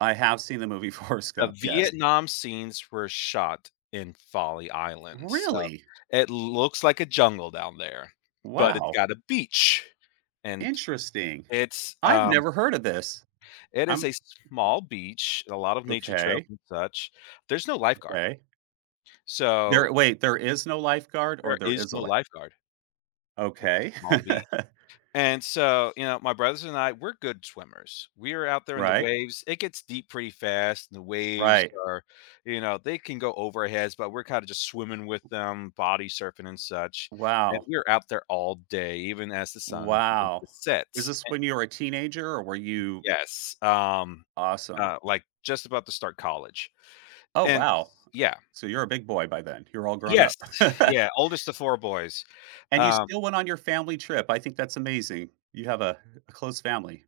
I have seen the movie Forrest The Gump. Yes. Vietnam scenes were shot in Folly Island, so Really? it looks like a jungle down there, but it's Wow. got a beach, and Interesting. it's, I've um never heard of this. it is I'm a small beach, and a lot of nature trails Okay. and such. There's no lifeguard. Okay. So There wait, there is no lifeguard or There there is is a no li lifeguard. It's Okay. a small beach, and so, you know, my brothers and I, we're good swimmers. We are out there in the Right. waves. It gets deep pretty fast. The waves Right. are, you know, they can go over our heads, but we're kinda just swimming with them, body surfing and such, and Wow. we're out there all day, even as the sun begins Wow. to set Is this and when you were a teenager or were Y you yes, um, Awesome. uh, like, just about to start college, Oh, and wow. yeah. So, you're a big boy by then? You're all grown up. Yes. Yeah. Oldest of 4 boys. And you Um still went on your family trip. I think that's amazing. You have a a close family.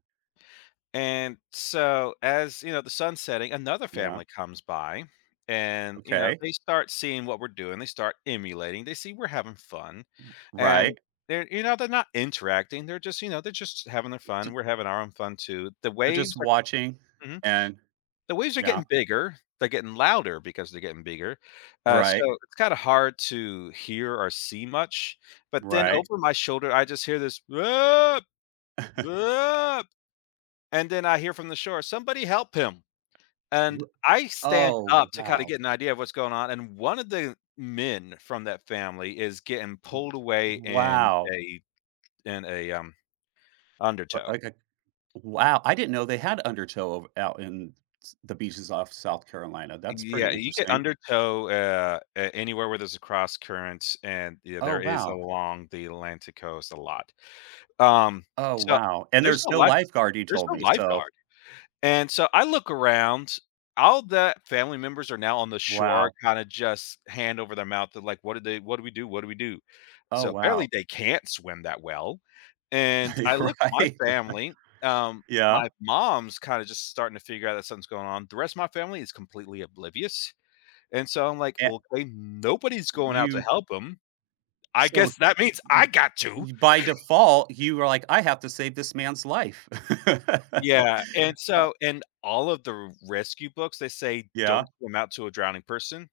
And so, as, you know, the sun's setting, another Yeah. family comes by and, you know, Okay. they start seeing what we're doing. They start emulating. They see we're having fun, R and right. they're, you know, they're not interacting, they're just, you know, they're just having their R t fun. We're having our own fun, too. The They're just waves, are watching Mhm. and The waves are yeah. getting bigger. They're getting louder because they're getting bigger. Uh, so Right. it's kinda hard to hear or see much, but then Right. over my shoulder, I just hear this and then I hear from the shore, "Somebody help him," and Wha I stand oh, up to kinda wow. get an idea of what's going on, and one of the men from that family is getting W pulled away in wow. they in a, um, [unintelligible] undertow. W wow. I didn't know they had undertow ov out in s the beaches off South Carolina. That's pretty Yeah, you get interesting. undertow, uh, a anywhere where there's a cross current, and Oh, there is wow. along the Atlantic Coast a lot. Um, Oh, so wow, and there's there's no no lifeguard. lifeguard, you There's told no me, so lifeguard, and so I look around. All the family members are now on the shore Wow. kinda just hand over their mouth to like, what do they "What do we do, what do we do?" Oh, So wow. apparently, they can't swim that well, and I looked to my Right. family. Um, Yeah. my mom's kinda just starting to figure out that something's going on. The rest of my family is completely oblivious, and so I'm like, And "Okay, nobody's Y going out to you help ‘em. I So, guess that means I you got to." you by default, you were like, "I have to save this man's life." Yeah, and Ha so in all of the rescue books, they say, "Don't Yeah? come out to a drowning person."